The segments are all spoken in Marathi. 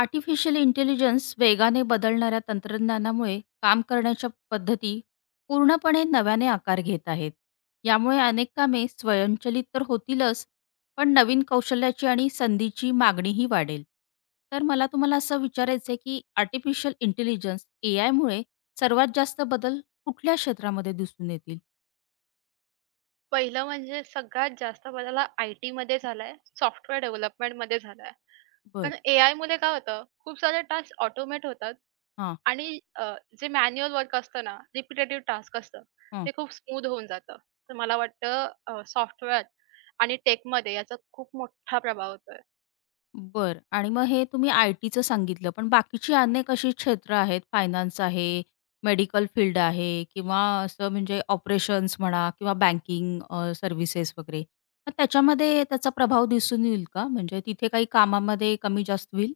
आर्टिफिशियल इंटेलिजन्स वेगाने बदलणाऱ्या तंत्रज्ञानामुळे काम करण्याच्या पद्धती पूर्णपणे नव्याने आकार घेत आहेत. यामुळे अनेक कामे स्वयंचलित तर होतीलच, पण नवीन कौशल्याची आणि संधीची मागणीही वाढेल. तर मला तुम्हाला असं विचारायचं आहे, की आर्टिफिशियल इंटेलिजन्स एआयमुळे सर्वात जास्त बदल कुठल्या क्षेत्रामध्ये दिसून येतील? पहिलं म्हणजे सगळ्यात जास्त बदल हा आय-टीमध्ये झालाय, सॉफ्टवेअर डेव्हलपमेंटमध्ये झालाय. बरं. कारण एआयमुळे काय होतं, खूप सारे टास्क ऑटोमेट होतात हां. आणि जे मॅन्युअल वर्क असतं ना, रिपिटेटिव्ह टास्क असतं, ते खूप स्मूथ होऊन जातं. तर मला वाटतं सॉफ्टवेअर आणि टेकमध्ये याचा खूप मोठा प्रभाव होतोय. बरं. आणि मग हे तुम्ही आय-टीचं सांगितलं, पण बाकीची अनेक अशी क्षेत्र आहेत, फायनान्स आहे, मेडिकल फील्ड आहे किंवा असं म्हणजे ऑपरेशन्स म्हणा किंवा बँकिंग सर्व्हिसेस वगैरे. तर त्याच्यामध्ये त्याचा प्रभाव दिसून येईल का? म्हणजे तिथे काही कामामध्ये कमी-जास्त होईल?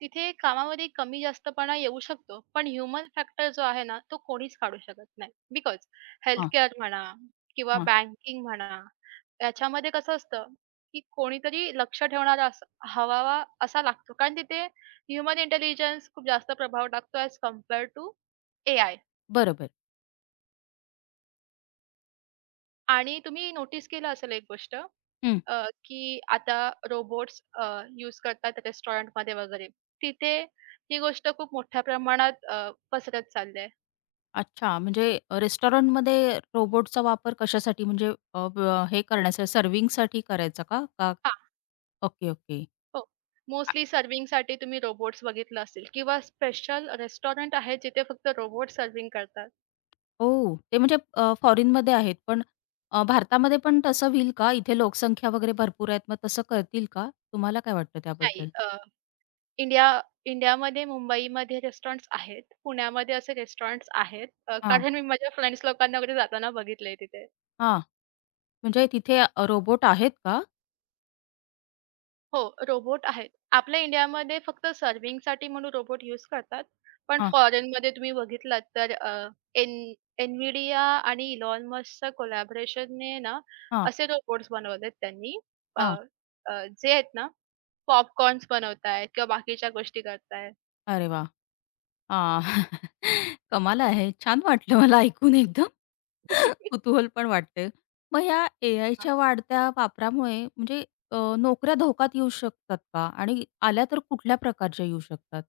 तिथे कामामध्ये कमी जास्तपणा येऊ शकतो. पण ह्यूमन फॅक्टर जो आहे ना, तो कोणीच काढू शकत नाही. बिकॉज हेल्थ हां, केअर म्हणा किंवा हां. बँकिंग म्हणा, याच्यामध्ये कसं असतं, की कोणीतरी लक्ष ठेवणारा असा हवावा असा लागतो. कारण तिथे ह्यूमन इंटेलिजन्स खूप जास्त प्रभाव टाकतो ॲज कंपेअर टू एआय. बरोबर. आणि तुम्ही नोटीस केलं असेल एक गोष्ट हं. की आता रोबोट्स यूज करतात रेस्टॉरंटमध्ये वगैरे. तिथे ही गोष्ट खूप मोठ्या प्रमाणात पसरत चालली आहे. अच्छा, म्हणजे रेस्टॉरंटमध्ये रोबोटचा वापर कशासाठी म्हणजे ब हे करण्यासाठी सर्व्हिंगसाठी करायचा का? का? हां, ओके, ओके. हो. मोस्टली सर्व्हिंगसाठी तुम्ही रोबोट्स बघितलं असेल किंवा स्पेशल रेस्टॉरंट आहेत जिथे फक्त रोबोट सर्व्हिंग करतात. हो. ते म्हणजे फॉरेनमध्ये आहेत. पण भारतामध्ये पण तसं होईल का? इथे लोकसंख्या वगैरे भरपूर आहेत. मग तसं करतील का? तुम्हाला काय वाटतं नाही त्याबद्दल? इंडिया इंडियामध्ये मुंबईमध्ये रेस्टॉरंट्स आहेत. पुण्यामध्ये असे रेस्टॉरंट्स आहेत. हां, कारण मी माझ्या फ्रेंड्स लोकांना वगैरे जाताना बघितलंय तिथे. हां. म्हणजे तिथे रोबोट आहेत का? हो, रोबोट आहेत. आपल्या इंडियामध्ये फक्त सर्व्हिंगसाठी म्हणून रोबोट युज करतात. पण हां, फॉरेनमध्ये तुम्ही बघितलात तर एन NVIDIA आणि Elon Muskच्या कोलॅबोरेशनने ना हां, असे रोबोट्स बनवलेत त्यांनी. अ, हां. अ, जे आहेत ना पॉपकॉर्न्स बनवतायत किंवा बाकीच्या गोष्टी करतायत. अरे वाह! हां. कमाल आहे. छान वाटलं मला ऐकून एकदम. कुतूहल पण वाटतंय. मग ह्या हां, एआयच्या वाढत्या वापरामुळे म्हणजे नोकऱ्या धोक्यात येऊ शकतात का? आणि आल्या तर कुठल्या प्रकारच्या येऊ शकतात?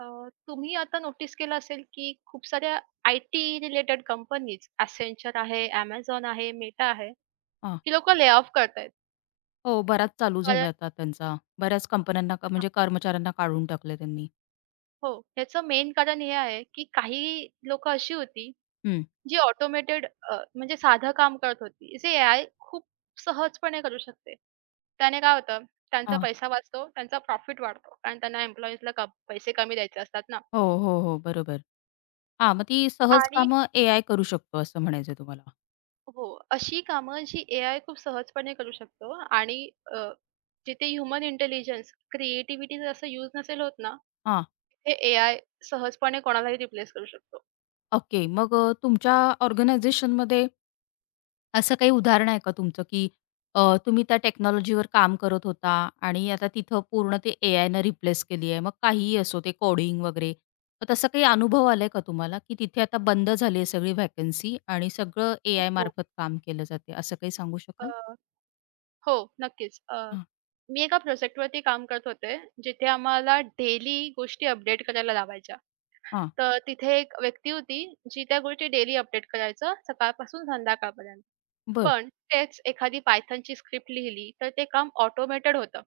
अ, तुम्ही आता नोटीस केलं असेल की खूप साऱ्या आयटी रिलेटेड कंपनीज Accenture आहे, Amazon आहे, Meta आहे, ही लोकं ले ऑफ करतायत. हो, बराच चालू कारण झाला आता त्यांचा. बऱ्याच कंपन्यांना म्हणजे कर्मचाऱ्यांना काढून टाकलं त्यांनी. हो, ह्याचं मेन कारण हे आहे, की काही लोकं अशी होती, हं. जी ऑटोमेटेड म्हणजे साधं काम करत होती. जे एआय खूप सहजपणे करू शकते. त्याने काय होतं, त्यांचा हां. पैसा वाचतो, त्यांचा प्रॉफिट वाढतो. कारण त्यांना एम्प्लॉईजला क पैसे कमी द्यायचे असतात ना. हो, हो, हो. बरोबर. हां, मग ती सहज आणि कामं एआय करू शकतो असं म्हणायचंय तुम्हाला. हो, अशी कामं जी एआय खूप सहजपणे करू शकतो आणि अ, जिथे ह्युमन इंटेलिजन्स, क्रिएटिव्हिटी जर असं यूज नसेल होत ना, हां, तिथे एआय सहजपणे कोणालाही रिप्लेस करू शकतो. ओके. मग तुमच्या ऑर्गनायझेशनमध्ये असं काही उदाहरण आहे का तुमचं, की तुम्ही त्या टेक्नॉलॉजीवर काम करत होता आणि आता तिथं पूर्ण ते एआयनं रिप्लेस केली आहे. मग काहीही असो ते कोडिंग वगैरे. मग तसा काही अनुभव आलाय का तुम्हाला, की तिथे आता बंद झाली आहे सगळी व्हॅकन्सी आणि सगळं हो, हो. एआयमार्फत काम केलं जाते, असं काही सांगू अ, शकाल? हो, नक्कीच. हां. मी एका प्रोजेक्टवरती काम करत होते, जिथे आम्हाला डेली गोष्टी अपडेट करायला लावायच्या. हां, तर तिथे एक व्यक्ती होती, जी त्या गोष्टी डेली अपडेट करायचं सकाळपासून संध्याकाळपर्यंत. बरं. पण तेच एखादी पायथॉनची स्क्रिप्ट लिहिली, तर ते काम ऑटोमेटेड होतं.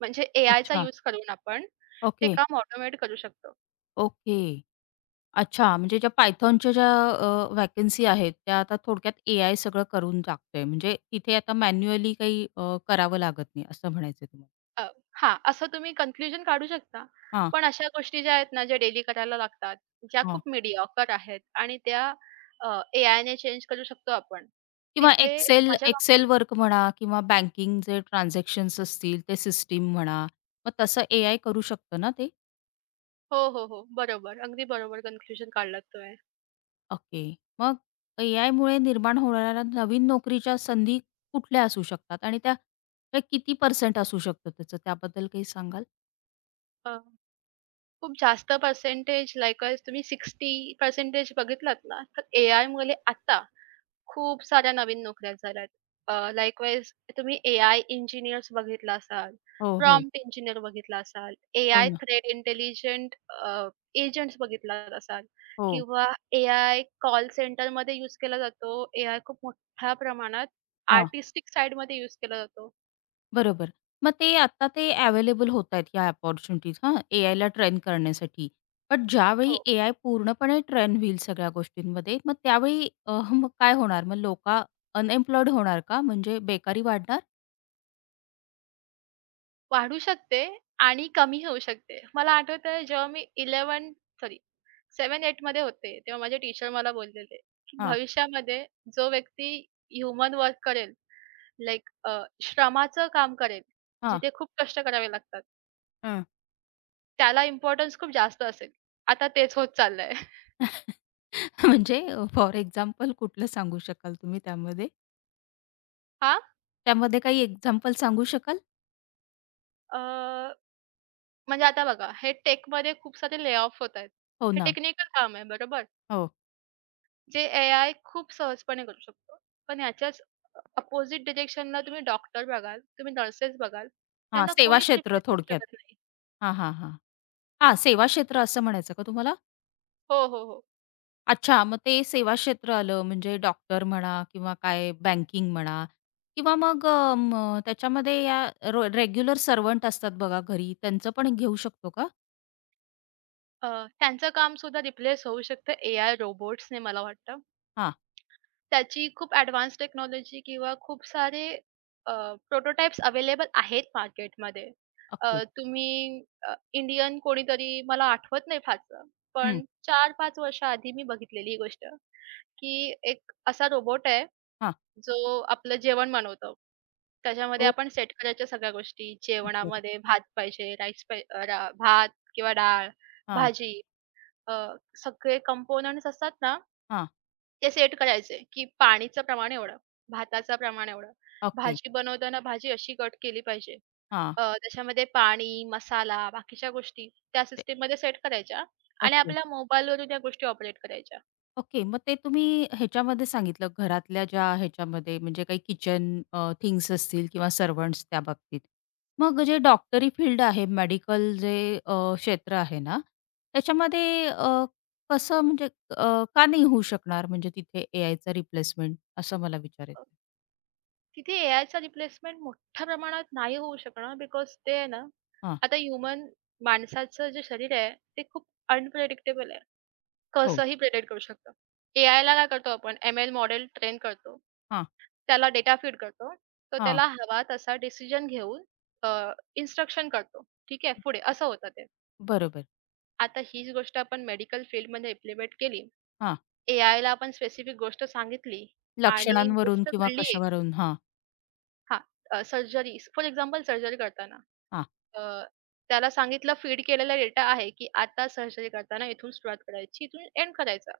म्हणजे एआयचा अच्छा. यूज करून आपण ते ओके, काम ऑटोमेट करू शकतो. ओके. अच्छा, म्हणजे ज्या Pythonच्या ज्या व्हॅकन्सी आहेत, त्या आता थोडक्यात एआय सगळं करून टाकतंय. म्हणजे तिथे आता मॅन्युअली काही करावं लागत नाही, असं म्हणायचंय तुम्हाला? अ, हां, असं तुम्ही कन्क्लुजन काढू शकता. पण अशा गोष्टी ज्या आहेत ना, ज्या डेली करायला लागतात, ज्या हां. खूप मीडिऑकर आहेत आणि त्या अ, एआयने चेंज करू शकतो आपण. किंवा तिथे एक्सेल माझ्या एक्सेल वर्क म्हणा किंवा बँकिंग जे ट्रान्झॅक्शन्स असतील ते सिस्टीम म्हणा, मग तसं एआय करू शकतं ना ते? हो, हो, हो. बरोबर. अगदी बरोबर कन्क्लुजन काढलात तुम्ही. ओके. मग एआयमुळे निर्माण होणाऱ्या नवीन नोकरीच्या संधी कुठल्या असू शकतात? आणि त्या त्या किती पर्सेंट असू शकतं त्याचं त्याबद्दल काही सांगाल? अ, खूप जास्त पर्सेंटेज लाइकवाईज तुम्ही 60% बघितलात ना, तर एआयमुळे आता खूप साऱ्या नवीन नोकऱ्या झाल्यात. लाइकवाईज तुम्ही एआय इंजिनिअर्स बघितला असाल, हो, हो. प्रॉम्प्ट इंजिनिअर बघितला असाल, हो एआय ना. थ्रेट इंटेलिजंट एजंट्स बघितला असाल हो. किंवा एआय कॉल सेंटरमध्ये यूज केला जातो. एआय खूप मोठ्या प्रमाणात हां. आर्टिस्टिक साइडमध्ये यूज केला जातो. बरोबर. मग ते आता ते अवेलेबल होतायत ह्या अपॉर्च्युनिटीज हां, एआयला ट्रेन करण्यासाठी. पण ज्यावेळी हो. एआय पूर्णपणे ट्रेन होईल सगळ्या गोष्टींमध्ये, मग त्यावेळी मग काय होणार? मग लोकं अनएम्प्लॉयड होणार का? म्हणजे बेकारी वाढणार? वाढू शकते आणि कमी होऊ शकते. मला आठवतंय जेव्हा मी 11 सॉरी 7-8 मध्ये होते, तेव्हा माझे टीचर मला बोललेले, की हां, भविष्यामध्ये जो व्यक्ती ह्युमन वर्क करेल, लाइक श्रमाचं काम करेल, हां. जिथे खूप कष्ट करावे लागतात, हां. त्याला इम्पोर्टन्स खूप जास्त असेल. आता तेच होत चाललंय. म्हणजे फॉर एक्झाम्पल कुठलं सांगू शकाल तुम्ही त्यामध्ये? हां, त्यामध्ये काही एक्झाम्पल सांगू शकाल? अ, म्हणजे आता बघा, हे टेकमध्ये खूप सारे ले ऑफ होत आहेत. हो हे ना. टेक्निकल काम आहे, बरोबर? हो. जे एआय खूप सहजपणे करू शकतो. पण ह्याच्याच अ डिरेक्शनला तुम्ही डॉक्टर बघाल, तुम्ही नर्सेस बघाल, हां, त्यांना सेवा कोणीच क्षेत्र रिप्लेस करू थोडक्यात. शकत नाही. हां, हां, हां. हां, सेवा क्षेत्र असं म्हणायचं का तुम्हाला? हो, हो, हो. अच्छा, मग ते सेवा क्षेत्र आलं म्हणजे डॉक्टर म्हणा किंवा काय बँकिंग म्हणा किंवा मग त्याच्यामध्ये या रेग्युलर सर्व्हंट असतात बघा घरी, त्यांचं पण घेऊ शकतो का? अ, त्यांचं काम सुद्धा रिप्लेस होऊ शकतं एआय रोबोट्सने मला वाटतं. हां, त्याची खूप एडवान्स टेक्नॉलॉजी किंवा खूप सारे प्रोटोटाइप्स अवेलेबल आहेत मार्केटमध्ये. ओके. तुम्ही इंडियन कोणीतरी मला आठवत नाही फारसं, हं, पण 4-5 वर्षाआधी मी बघितलेली ही गोष्ट, की एक असा रोबोट आहे हां. जो आपलं जेवण बनवतो. त्याच्यामध्ये हो. आपण सेट करायच्या सगळ्या गोष्टी. टीचर. जेवणामध्ये भात पाहिजे, राईस पाहि भात किंवा डाळ, हां, भाजी अ, सगळे कंपोनंट्स असतात ना, हां. ते सेट करायचे, की पाणीचं प्रमाण एवढं, भाताचं प्रमाण एवढं. ओके. भाजी बनवताना भाजी अशी कट केली पाहिजे. हां, त्याच्यामध्ये पाणी, मसाला, बाकीच्या गोष्टी त्या ते सिस्टममध्ये सेट करायच्या आणि ओके. आपल्या मोबाईलवरून या गोष्टी ऑपरेट करायच्या. ओके. मग ते तुम्ही ह्याच्यामध्ये सांगितलं घरातल्या ज्या ह्याच्यामध्ये म्हणजे काही किचन थिंग्स असतील किंवा सर्व्हंट्स त्या बाबतीत. मग जे डॉक्टरी फील्ड आहे मेडिकल जे क्षेत्र आहे ना, त्याच्यामध्ये कसं म्हणजे का नाही होऊ शकणार म्हणजे तिथे एआयचं रिप्लेसमेंट असं मला हो. विचारायचं. तिथे एआयचा रिप्लेसमेंट मोठ्या प्रमाणात नाही होऊ शकणार बिकॉज ते आहे ना, हां. आता ह्युमन माणसाचं जे शरीर आहे ते खूप अनप्रेडिक्टेबल आहे. हो. कसंही प्रेडिक्ट करू शकतं. एआयला काय करतो आपण एम-एल मॉडेल ट्रेन करतो. हां, त्याला डेटा फीड करतो. तो हां. त्याला हवा तसा डिसिजन घेऊन अ, इन्स्ट्रक्शन करतो. ठीक आहे, पुढे असं होतं ते. बरोबर. आता हीच गोष्ट आपण मेडिकल फील्डमध्ये इम्प्लिमेंट केली. हां. एआयला आपण स्पेसिफिक गोष्ट सांगितली आणि लक्षणांवरून गोष्ट किंवा घडली कशावरून हां, हां. सर्जरी फॉर एक्झाम्पल सर्जरी करताना हां, अ, त्याला सांगितलं फीड केलेला डेटा आहे, की आता सर्जरी करताना इथून सुरुवात करायची, इथून एंड करायचा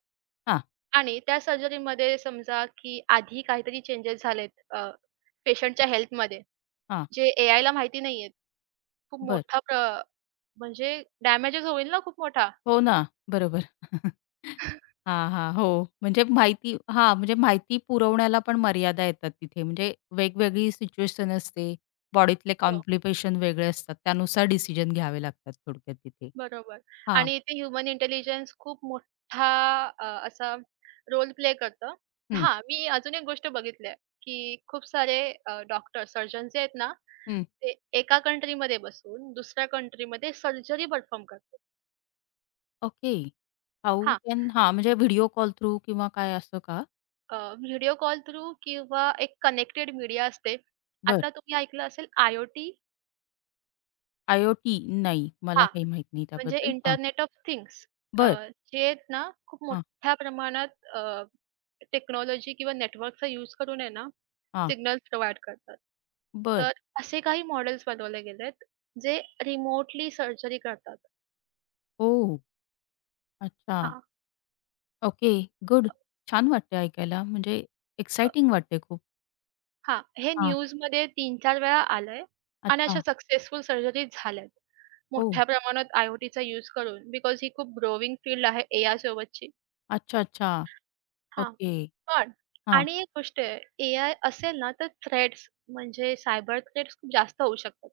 हां, आणि त्या सर्जरीमध्ये समजा, की आधी काहीतरी चेंजेस झालेत अ, पेशंटच्या हेल्थमध्ये, हां. जे एआयला माहिती नाहीयेत. खूप बरं. मोठा प्र म्हणजे डॅमेजच होईल ना खूप मोठा. हो ना, बरोबर. हां, हां. हो, म्हणजे माहिती हां, म्हणजे माहिती पुरवण्याला पण मर्यादा येतात तिथे. म्हणजे वेगवेगळी सिच्युएशन असते. बॉडीतले हो. कॉम्प्लिकेशन वेगळे असतात. त्यानुसार डिसिजन घ्यावे लागतात थोडक्यात तिथे. बरोबर हां. आणि इथे ह्युमन इंटेलिजन्स खूप मोठा असा रोल प्ले करतं. हं, हां, मी अजून एक गोष्ट बघितली आहे, की खूप सारे डॉक्टर, सर्जन जे आहेत ना, हं. ते एका कंट्रीमध्ये बसून दुसऱ्या कंट्रीमध्ये सर्जरी परफॉर्म करतात. ओके. हाऊ हां, कॅन हां, म्हणजे व्हिडिओ कॉल थ्रू किंवा काय असं का? अ, व्हिडिओ कॉल थ्रू किंवा एक कनेक्टेड मीडिया असते. बरं. आता तुम्ही ऐकलं असेल आय ओ आय-ओ-टी. नाही, मला हां, काही माहीत नाही म्हणजे त्याबद्दल. हां. इंटरनेट ऑफ थिंग्स बरं. जे आहेत ना, खूप हां, मोठ्या प्रमाणात टेक्नॉलॉजी किंवा नेटवर्कचा यूज करून आहे ना हां. सिग्नल प्रोव्हाईड करतात. बरं. तर असे काही मॉडेल्स बनवले गेलेत, जे रिमोटली सर्जरी करतात. ओह! अच्छा. हां, ओके, गुड. छान वाटतंय ऐकायला, म्हणजे अ, एक्सायटिंग वाटतंय खूप. हां. हे हां, न्यूजमध्ये 3-4 वेळा आलंय आणि अच्छा. अशा सक्सेसफुल सर्जरी झाल्यात. हो, मोठ्या प्रमाणात आय-ओ-टीचा यूज करून बिकॉज ही खूप ग्रोविंग फील्ड आहे एआय सोबतची. अच्छा, अच्छा. हां. ओके. पण हां, आणि एक गोष्ट आहे, एआय असेल ना, तर थ्रेट्स म्हणजे सायबर थ्रेट्स खूप जास्त होऊ शकतात.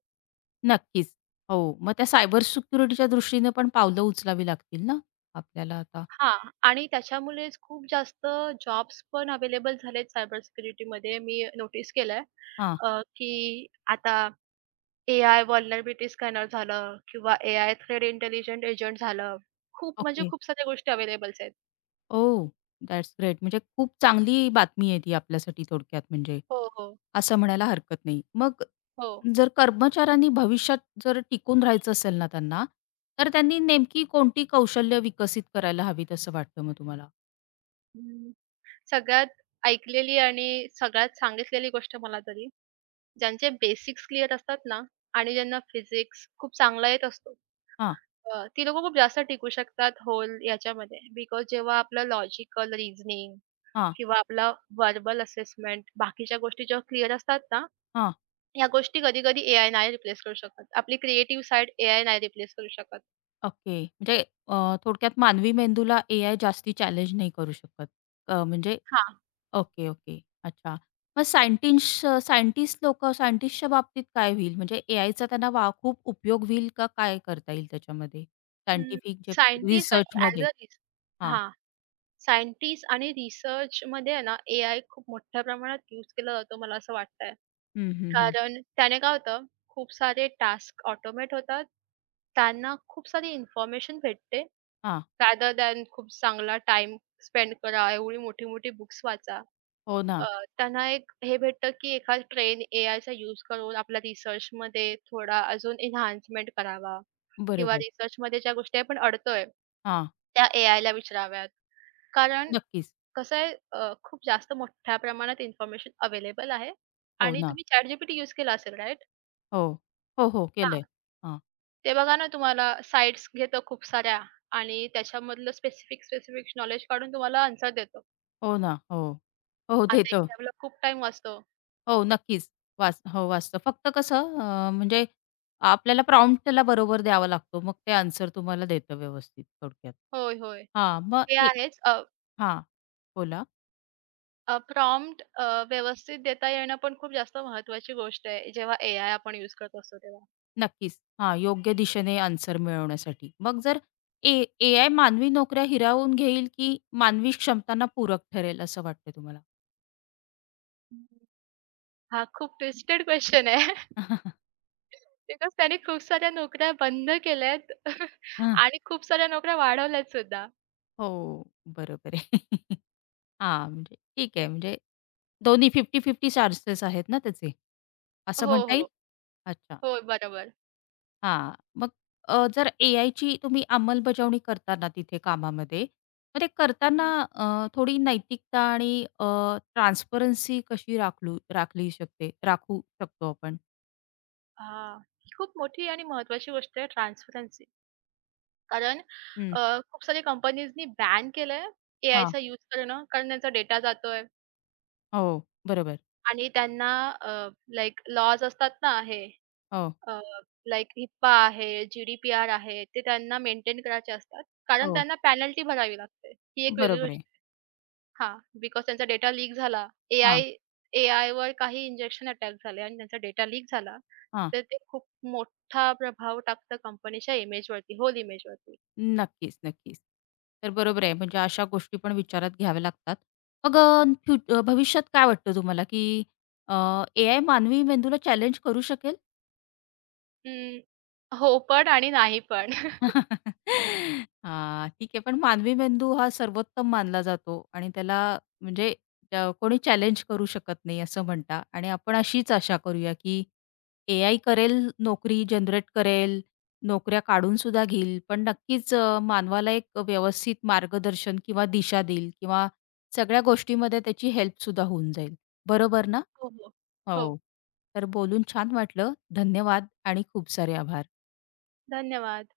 नक्कीच. हो, मग त्या सायबर सिक्युरिटीच्या दृष्टीने पण पावलं उचलावी लागतील ना आपल्याला आता? हां. आणि त्याच्यामुळेच खूप जास्त जॉब्स पण अवेलेबल झालेत सायबर सिक्युरिटीमध्ये मी नोटीस केलंय. हां, की आता एआय व्हलनरबिलिटी स्कॅनर झालं किंवा एआय थ्रेड इंटेलिजंट एजंट झालं. खूप म्हणजे ओके. खूप साऱ्या गोष्टी अवेलेबल्स आहेत. Oh, that's great. म्हणजे खूप चांगली बातमी आहे ती आपल्यासाठी थोडक्यात म्हणजे, हो, हो, असं म्हणायला हरकत नाही. मग हो. जर कर्मचाऱ्यांनी भविष्यात जर टिकून राहायचं असेल ना त्यांना, तर त्यांनी नेमकी कोणती कौशल्य विकसित करायला हवीत असं वाटतं मग तुम्हाला? हं. सगळ्यात ऐकलेली आणि सगळ्यात सांगितलेली गोष्ट मला तरी ज्यांचे बेसिक्स क्लिअर असतात ना आणि ज्यांना फिजिक्स खूप चांगला येत असतो, हां. ती लोकं खूप जास्त टिकू शकतात होल याच्यामध्ये. बिकॉज जेव्हा आपलं लॉजिकल रिझनिंग हां, किंवा आपला व्हर्बल असेसमेंट बाकीच्या गोष्टी जेव्हा क्लिअर असतात ना, हां. ह्या गोष्टी कधी-कधी एआय नाही रिप्लेस करू शकत. आपली क्रिएटिव्ह साइड एआय नाही रिप्लेस करू शकत. ओके. म्हणजे थोडक्यात मानवी मेंदूला एआय जास्ती चॅलेंज नाही करू शकत. म्हणजे हां. Okay, okay. अच्छा. मग सायंटिस्ट सायंटिस्ट लोकं सायंटिस्टच्या बाबतीत काय होईल? म्हणजे एआयचा त्यांना खूप उपयोग होईल का काय करता येईल त्याच्यामध्ये? हं. सायंटिफिक जे सायंटिस्ट आणि ॲज रिसर्चमध्ये? अ रिस हां. हां. सायंटिस्ट आणि रिसर्चमध्ये आहे ना, एआय खूप मोठ्या प्रमाणात यूज केला जातो मला असं वाटतंय. हं. कारण त्याने काय होतं, खूप सारे टास्क ऑटोमेट होतात. त्यांना खूप सारी इन्फॉर्मेशन भेटते. हां. रॅदर दॅन खूप चांगला टाईम स्पेंड करा, एवढी मोठी-मोठी बुक्स वाचा. हो अ, ना. त्यांना एक हे भेटतं, की एखाद ट्रेन एआयचा यूज करून आपल्या रिसर्चमध्ये थोडा अजून एन्हान्समेंट करावा किंवा बरोबर. रिसर्चमध्ये ज्या गोष्टी आपण अडतोय, हां. त्या एआयला विचाराव्यात. कारण नक्कीच. कसं आहे, खूप जास्त मोठ्या प्रमाणात इन्फॉर्मेशन अवेलेबल आहे हो आणि ना. तुम्ही ChatGPT यूज केला असेल, राइट? हो. हो, हो. हां. केलंय. हां. ते बघा ना तुम्हाला साइट्स घेतं खूप साऱ्या आणि त्याच्यामधलं स्पेसिफिक, स्पेसिफिक नॉलेज काढून तुम्हाला आन्सर देतो. हो ना. हो. हो, आता देतं. एक्झामला खूप टाईम वाचतो. हो, नक्कीच. हो, वाचतं. फक्त कसं म्हणजे आपल्याला प्रॉम्प्ट त्याला बरोबर द्यावा लागतो. मग ते आन्सर तुम्हाला देतं व्यवस्थित थोडक्यात. होय, होय. हां, मग ते एक आहेच. अ, हां, बोला. अ, प्रॉम्प्ट व्यवस्थित देता येणं पण खूप जास्त महत्त्वाची गोष्ट आहे, जेव्हा एआय आपण युज करत असतो तेव्हा. नक्कीच. हां, योग्य दिशेने आन्सर मिळवण्यासाठी. मग जर ए एआय मानवी नोकऱ्या हिरावून घेईल, की मानवी क्षमतांना पूरक ठरेल असं वाटतं तुम्हाला? हा खूप ट्विस्टेड क्वेश्चन आहे. बिकॉज त्याने खूप साऱ्या नोकऱ्या बंद केल्यात हां. आणि खूप साऱ्या नोकऱ्या वाढवल्यात सुद्धा. हो, बरोबर आहे. हां, म्हणजे ठीक आहे. म्हणजे दोन्ही 50-50 चान्सेस आहेत ना त्याचे, असं हो, म्हणता येईल? हो. अच्छा. होय, बरोबर. हां. मग जर एआयची तुम्ही अंमलबजावणी करताना तिथे कामामध्ये, मग ते करताना हं. थोडी नैतिकता आणि अ, ट्रान्सपरन्सी कशी राखलू राखली शकते राखू शकतो आपण? हां. खूप मोठी आणि महत्त्वाची गोष्ट आहे ट्रान्सपरन्सी. कारण हं. खूप साऱ्या कंपनीजनी बॅन केलंय हां. एआयचा यूज करणं, कारण त्यांचा डेटा जातोय हो. बरोबर. आणि त्यांना अ, लाइक लॉज असतात ना हे हो, अ, लाइक HIPAA आहे, GDPR आहे, ते त्यांना मेंटेन करायचे असतात. कारण हो. त्यांना पेनल्टी भरावी लागते. ही एक वेगळी बरोबर गोष्ट आहे. हां, बिकॉज त्यांचा डेटा लीक झाला. एआय हां, एआयवर काही इंजेक्शन अटॅक झाले आणि त्यांचा डेटा लीक झाला, हां. तर ते खूप मोठा प्रभाव टाकतं कंपनीच्या इमेजवरती, होल इमेजवरती. नक्कीच, नक्कीच. तर बरोबर आहे म्हणजे अशा गोष्टी पण विचारात घ्याव्या लागतात. मग भविष्यात काय वाटतं तुम्हाला की अ, एआय मानवी मेंदूला चॅलेंज करू शकेल? अं, हो पण आणि नाही पण. हां, ठीक आहे. पण मानवी मेंदू हा सर्वोत्तम मानला जातो आणि त्याला म्हणजे कोणी चॅलेंज करू शकत नाही असं म्हणता आणि आपण अशीच आशा करूया, की एआय करेल नोकरी जनरेट करेल, नोकऱ्या काढून सुद्धा घेईल, पण नक्कीच मानवाला एक व्यवस्थित मार्गदर्शन किंवा दिशा देईल किंवा सगळ्या गोष्टीमध्ये त्याची हेल्प सुद्धा होऊन जाईल. बरोबर ना? हो, हो. हो, हो. तर बोलून छान वाटलं. धन्यवाद आणि खूप सारे आभार. धन्यवाद.